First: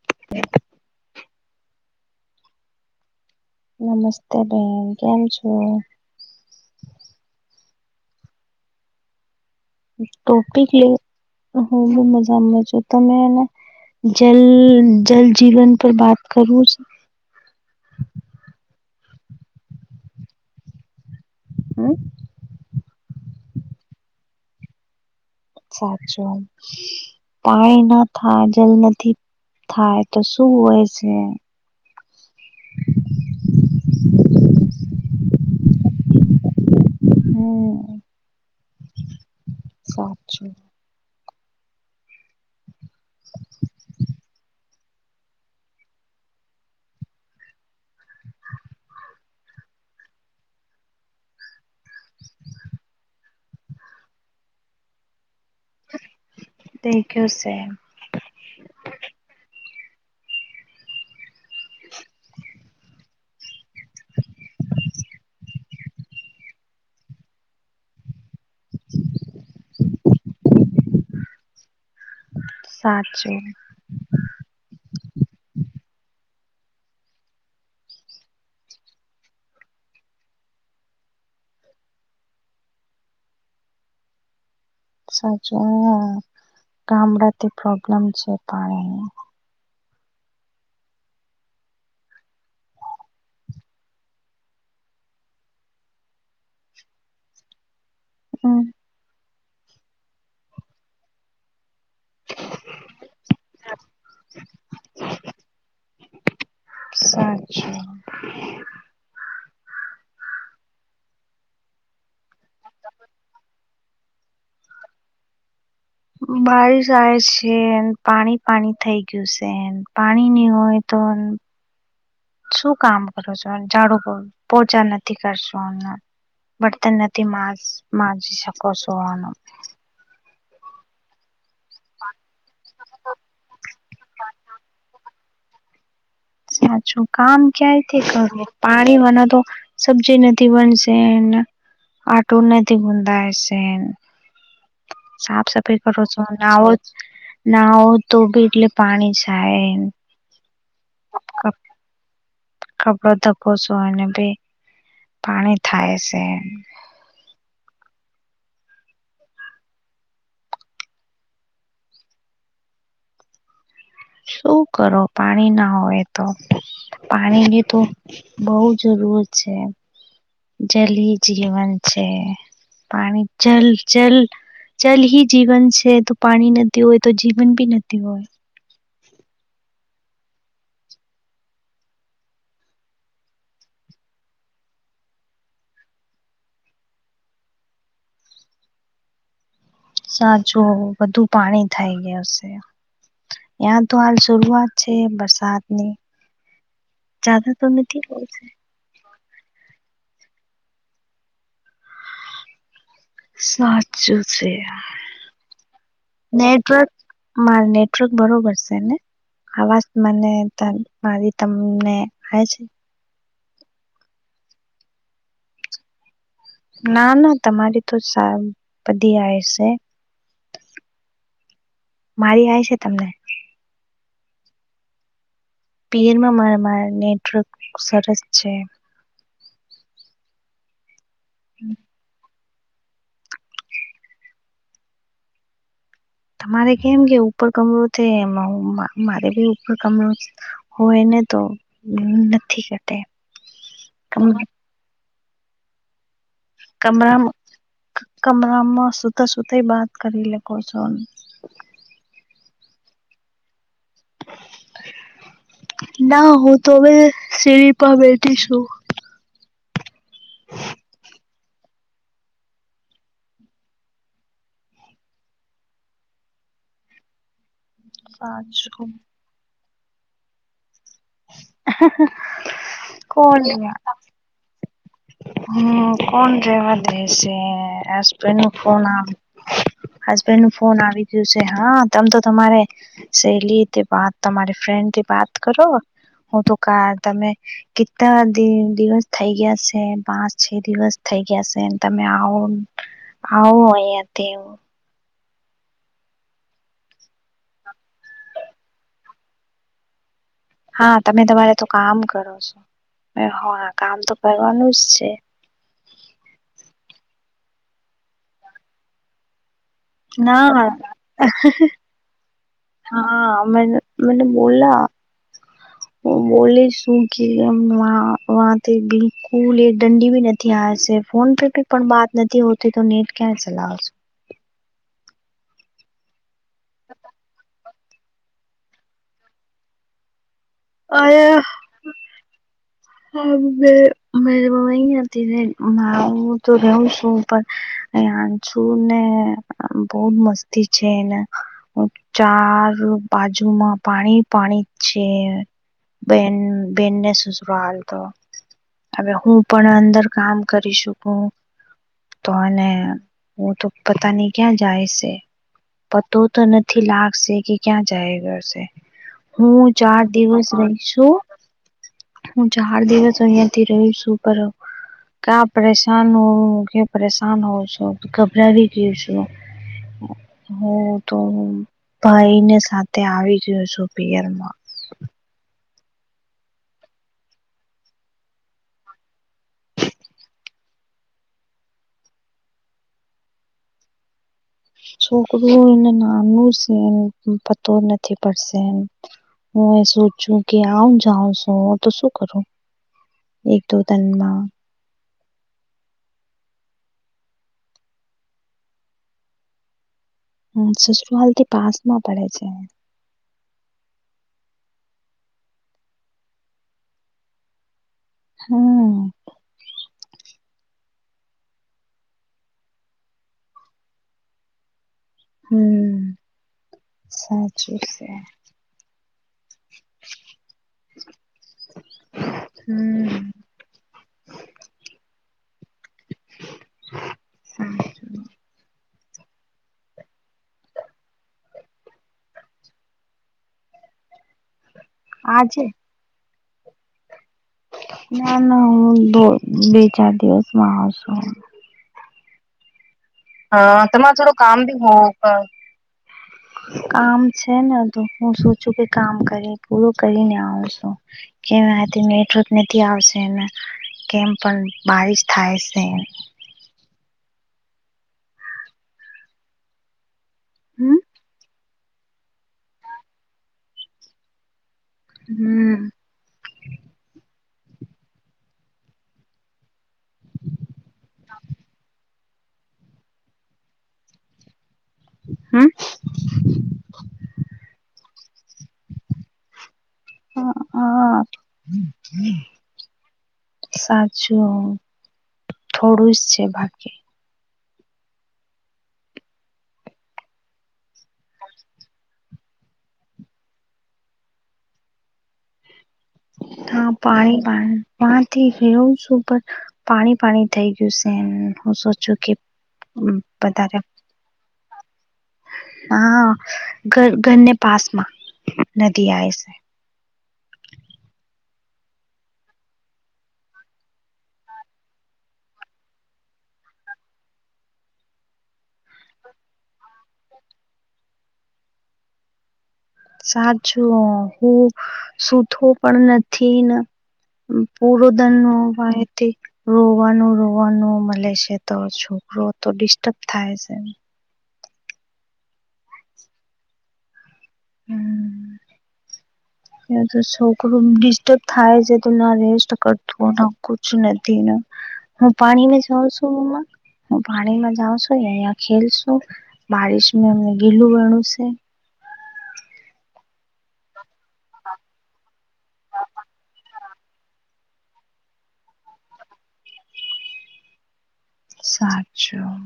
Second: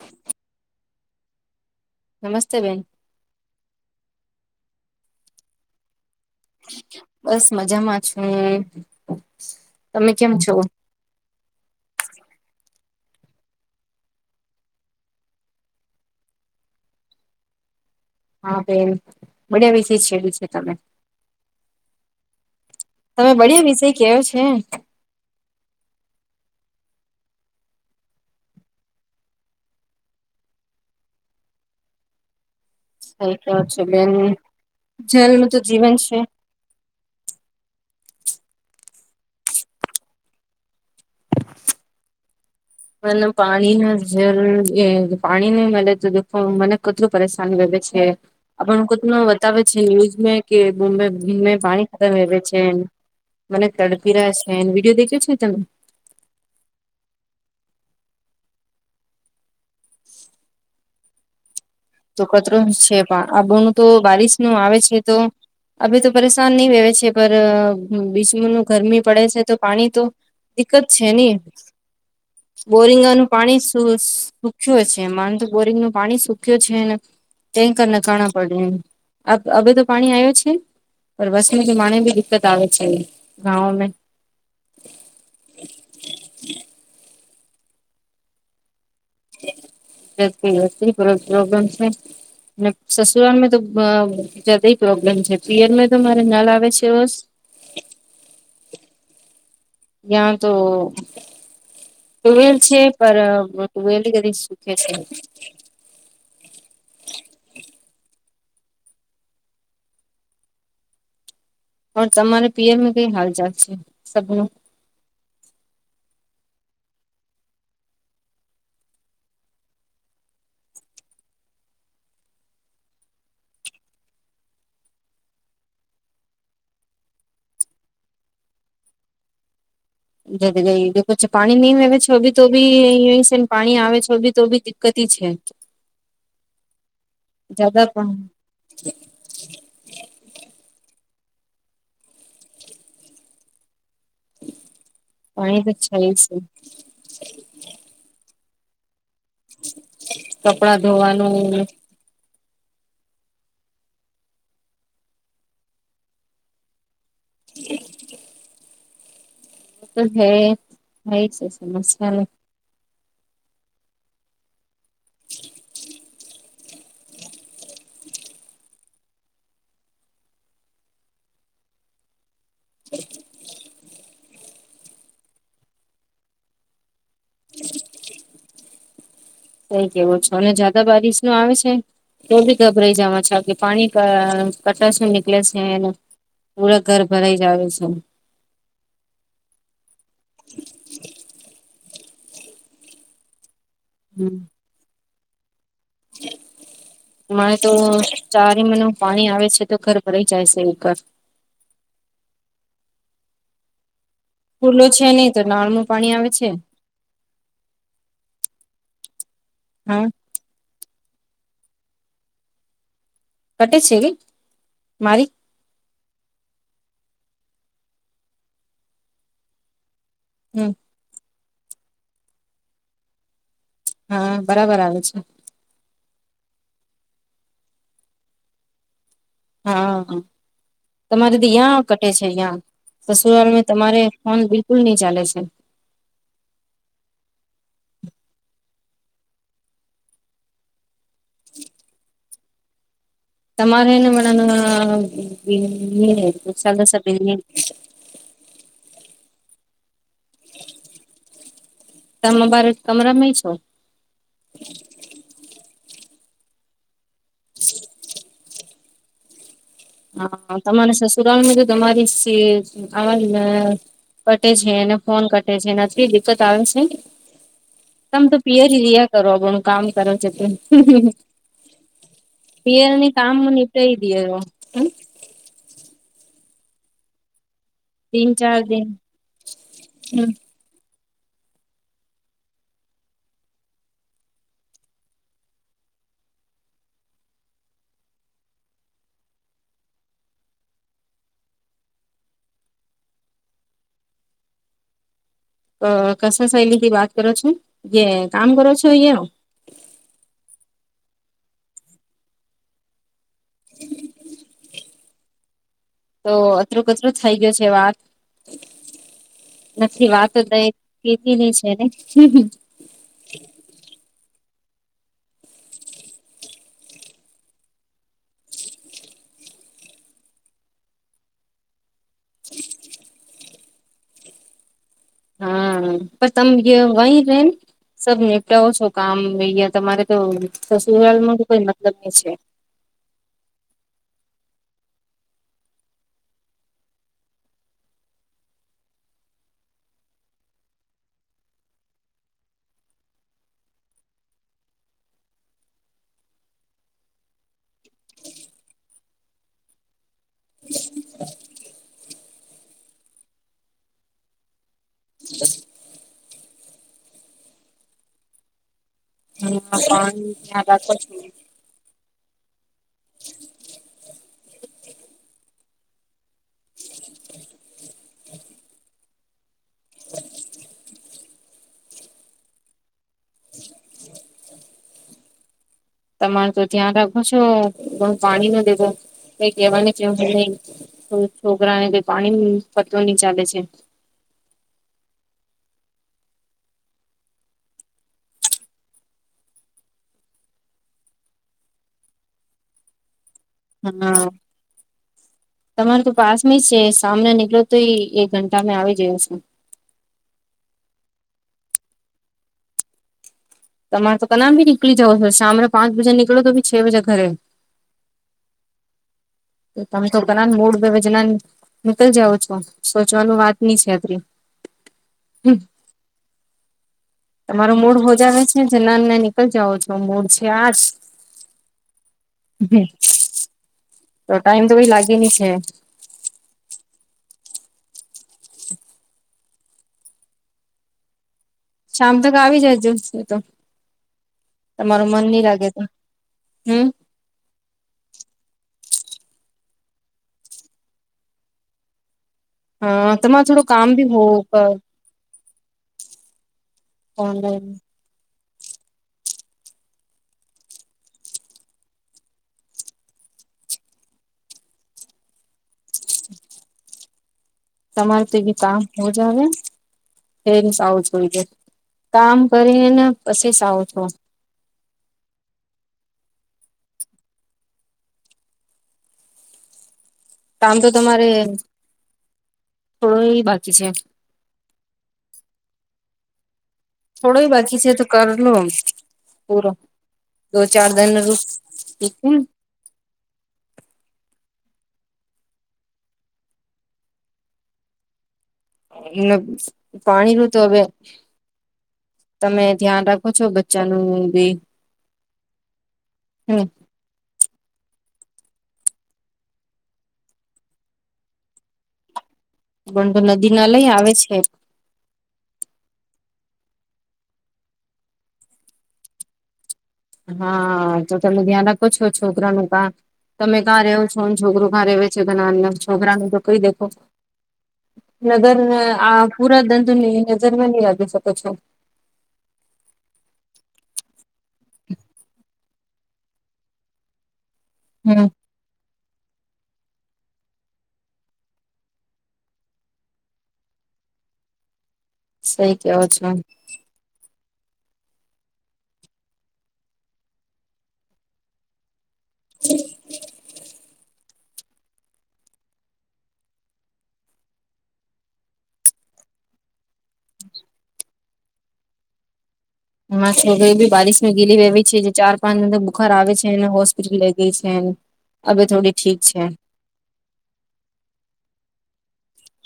[inaudible] નમસ્તે બેન. નમસ્તે બેન, કેમ છો? બસ મજામાં છું. તમે કેમ છો ટોપીક લી હું બી મજામા છું તમે અને જલ જલ જીવન પર વાત કરવું છે? હા બેન બદિયા વિષય છેડાયું છે તમે. હમ. તમે બળિયા વિષય કેયો છે. અચ્છા અચ્છા. પાણી ના થાય જલ નથી થાય તો શું હોય છે? સઈ કેવો છો બેન, જલ નું તો જીવન છે. હમ સાચું. પણ પાણી ના જરૂર એ પાણી નહી મળે તો દેખો મને કેટલું પરેશાન કરે છે. આપણ કોત બતાવે છે ન્યુઝ કે [unintelligible] મેં દિન મે પાણી ખરાબ આવે છે. મને તડપીરા છેને વિડીયો દેખ્યો છે તમે? દેખ્યો સે. [inaudible] તો કચરો છે પણ આબણું તો બારીશ નું આવે છે તો અભી તો પરેશાન ની વહેવે છે પર બીચ મેંનું ગરમી પડે છે. તો પાણી તો દિકકત છે ની. બોરિંગનું સાચું પાણી સુ સુખ્યું છે મા તો બોરિંગ નું પાણી સુખ્યું તૂટ્યો છે ને ટેન્કર ને કાણા પડે હ, તો પાણી આવ છે? પર બસમાં તો મને બી દિક્કત આવે છે ગાવ મેં. સાચું આ ગામડાથી પ્રોબ્લેમ છે પાણી નું. [inaudible] પ્રોબ્લેમ છે. અને સસુરાલ મેં તો બ જાદા પ્રોબ્લેમ છે, પિયરમાં તો મારે નલ આવે છે બસ. હમ યા તો તુવેલ છે પર તુવેલ કદી સુખે છે. સાચું. પણ તમારે પિયર માં કઈ હાલ ચાલ છે સબનું? બારીશ આવે છે, એ પાણી-પાણી થઈ ગયું સે. પાણી ની હોય તો શું કામ કરો છો ઝાડુ પોહચા નથી કરશો તો બળતન નથી માસ માજી શકો છો અણ. જટ જાઈ એ જો પછ પાણી નહીં આવેે છે બી તો બી અ છે ને પાણી આવે છે બી તો બી દિકકત છે સાચું કામ ક્યા જ્યાદા રીતે પણ કરવું પાણી વના તો સબ્જી નથી બનશે, આટો નથી બૂંધાયશે. સાફ પાણી તો સફાઈ છે કરો જ છો છે નાવો ના હો તો ભી એટલે પાણી જાય. કપડાં ધોવાનું કપડો ધકો છો અનેને ભી પાણી થાય છે. [unintelligible] તો હ હ એ છે સમસ્યા ન શું કરો પાણી ના હોય તો પાણીની તો બહ જરૂરત છે જલ જીવન છે પાણી જલ જલ જલ હ જીવન છે તો પાણી ન હોય તો જીવન ભી નથી હોય કઈ કેવો છો અને જદા બારીિશ નો આવે છે ગભરાઈ જાવા છ કે પાણી કટર નીલે છે પૂરા ઘર ભરાઈ જાવ છે સાચું બધું પાણી થઇ ગય છે ત્યાં તો હાલ હમ શરૂઆત છે બરસાતની મારે તો હોય છે ચારે મનો પાણી આવે છે તો ઘર ભરાઈ જાય છે ઉપર સાચું છે નલનું પાણી આવે છે નેટવર્ક મારે નેટવર્ક બરોબર છે ને આવાજ હા મને મારી તમને આવે છે કટે છે કઈ મારી ના ના તમારી તો સા બધી આવે છે હમ્મ મારી આ છે તમને હમ્મ બરાબર આવે છે પિરમાં મારા મારા નેટવર્ક સરસ છે હા હા તમારે તો યાં કટે છે યહાં સસુરાલ મા તમારે ફોન બિલકુલ નહી ચાલે છે તમારે કેમ કે ઉપર કમરો છે એ મારે બી ઉપર કમરો હોયને તો હ નથી કે કમરા [unintelligible] કમરામાં સુતા સુતા બાત કરી લકો છો તમે બાર કમરામાં છો ના હું તો હવે સીડી પર બેઠી છું હા તમારે સસુરાાલમાં તો તમારી આવાજ કટે છે અને ફોન કટે છે નથી દિકકત આવે છે ને તમ તો પિયર સાચું રિયા કરો આપ આપણું કામ કરે છે ત પીયરની કામ કોણ નીપટ દીમ હમ કોણ રેવા દેશે તીન હબન્ડ નું ચાર ફોન દિન આવ હબન્ડ ન ફોન આવી ગયું છે હા તમ તો તમારે શહેલી વાત તમારી ફ્રેન્ડ થી વાત કરો હું તો કાર તમે કેટલા દિવસ થઈ ગયા છે પાંચ છ દિવસ થઈ ગયા છે તમે આવો આવો અહીંયા તે અ કસ શહેલી થી વાત કરો છો જે કામ કરો છો અહીયા હા તમે તમારે તો કામ કરો છો હા કામ તો કરવાનું જ છે તો અતરો કતરો થઇ ગયો છે વાત નથી વાતો દ ના કીતી છે ને. હા મ મને બોલા. હ બોલે શું કે બિલકુલ એ દંડી ભી નથી. [unintelligible] છે ફોન પે ભી પણ વાત નથી હોતી તો નેટ ક્યાં ચલાવ. હા પણ તમે વહી રે સ નીપટાવો છો કામ અ તમારે. તો સસુરાલ માં કોઈ મતલબ નઈ છે. હરી મ્ અહીં હતી મા હું તો રહું છું. યા છું ને બહ મસ્તી છે એને. ચાર બાજુમાં પાણી પાણી જ છે. બેન બેનને સુસરાલ તો હવે હું પણ અંદર કામ કરી શકું. તો અને પતા નહી ક્યા જાયે. પતો તો નથી લાગશે કે ક્યાં જાય ઘરશે. હું ચાર પાણી દિવસ ધ્યાન રહી રાખો છું. છો હું ચાર દિવસ અહિયાં થી રહી છું પર. કા પરેશાન હોવ કે્યા પરેશાન હોઉં છો ગભરાવી જયસુ હુ તો હું ભાઈ ને સાથે આવી જાસુ પિયરમાં. તમારે તો ધ્યાન રાખો છો ઘણું પાણી ન દેવો કઈ કહેવાને જરૂર નહી. છોકરા ને કઈ પાણી પતો ની ચાલે છે. છોકરું એને નાનું છે એ પતો નથી પડશે એમ. હું એ સોચું કે આવ જાઉ છું તો શું કરું. એક દો તનમાં. [unintelligible] તમારે તો પાસ મી છે સામને નીકળ્યો તો એક ઘંટા મેં આવી જોયો છું. હમ્મ સસુરાલ થી પાસ માં પડે છે. તમારે તો કનામ બી નીકળી જાવ છો શામ રે પાંચ બજે નીકળો તો બી છે વાજે ઘરે. હમ્મ તમે તો ઘ મૂળ બેજના નીકળ જાઓ છો સોચવાનું વાત ની છે અત્રી. હમ્મ તમારો મૂડ હોજ આવેે છે જ ના નીકળ જાાવ છો મૂડ છે આજ. હમ [unintelligible] તો ટાઈમ તો કઈ લાગે ની છે. શામ તક આવી જાયજો ની તો તમારું મન નહી આજે લાગે તો. હમ્મ ના ના દો બે ચાર દિવસ માં આવ છું. હ હમારું હા તમારે થોડું કામ બી હોવ કામ છે ઓનલાઈન ને. તો હું સૂચું કે કામ કર પૂરું કરીને આવું છું. કેમ આજે નથી આવશે એને. કેમ પણ બારિશ થાય છે. તમારે તેવી કામ હોજ આવે એ હમ આવું જોઈ દે. કામ કરીને પછી સવ છો. હમ્મ [inaudible] કામ તો તમારે થોડું એ બાકી છે. હા. થોડો બાકી છે તો કરલો પૂરો. દો ચાર દન હા રૂ ઠીક હે. સાચું થોડું જ છે, ભાગ્ય. એ પાણી નું તો હવે. તમે ધ્યાન રાખો છો, બચ્ચાનુ બી. હમ્મ. પાણી પાણી પાથી ફેરવું છું ઉપર પાણી પાણી થઈ ગયું છે હું સોચું કે પણ તો નદી ના વધારે લઈ આવે છે. હા, ઘર ઘરને પાસ માં નદી આએ સે. હા તો તમે ધ્યાન રાખો છો છોકરાનું કા તમે કાં રહેવો છો, છોકરુ કાં રહે છે, ઘણા અર છોકરાને તો કઈ દે કો નગર આ પૂરા દડ ની નજર માં નહી આવી શકો છો સાચું હુ, સુતો પણ નથી ન પૂરો હમ ધનવાએથી રોવાનું રોવાનું મળે છે, તો છોકરો તો ડિસ્ટર્બ થાય છે. સઈ ક્યો છો. હમ્મ. એ છોકરુ ડિસ્ટર્બ થાય છે, તો ના રેસ્ટ કરતું ન કુછ નથીને હું પાણીમાં જાઉં છું મમ્મા, હું પાણીમાં જાઉં છું, અયા ખેલ છ. બારિશ અમને ગીલું હોણું છે. મા વગર એ બી બારીશ ની ગીલી રેવી છે જે ચાર પાંચ દર બુખાર આવે છે, અને હોસ લઈ ગઈ છે એમ હવે થોડી ઠીક છે. સાચું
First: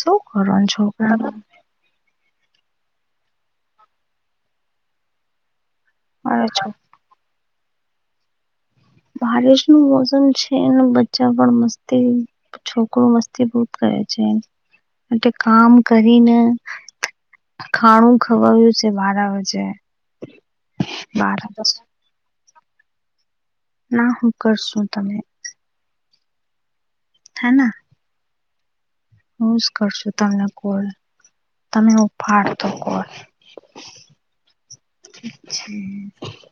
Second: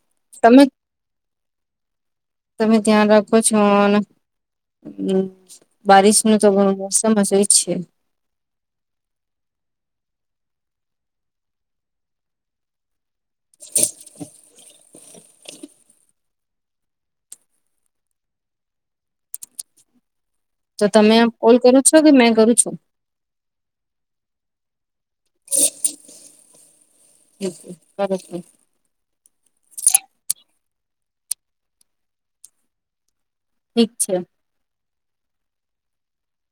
શું તમે કરવાનું છોકરાઓનુ. તમે ધ્યાન રાખો છો ન બારિશનું તો ઘણું મોસ સમસઈ છે. બારીશ નું મોસમ છેને, બચ્ચા પણ મસ્તી છોકરો મસ્ત તી ખૂબ જ કરે છે, એ કામ કરીને. ખાણું ખવાય્યું છે બાર આવે છે. તો તમે બાર કોલ કરો છો, કે મેં કરું છુ. ના હુ, કરશું તને. હમ્મ કરો તઈ હુંજ, કરશું તમને કોલ તમે હુ ઉફાડતો કોલ ઠીક છે. [inaudible]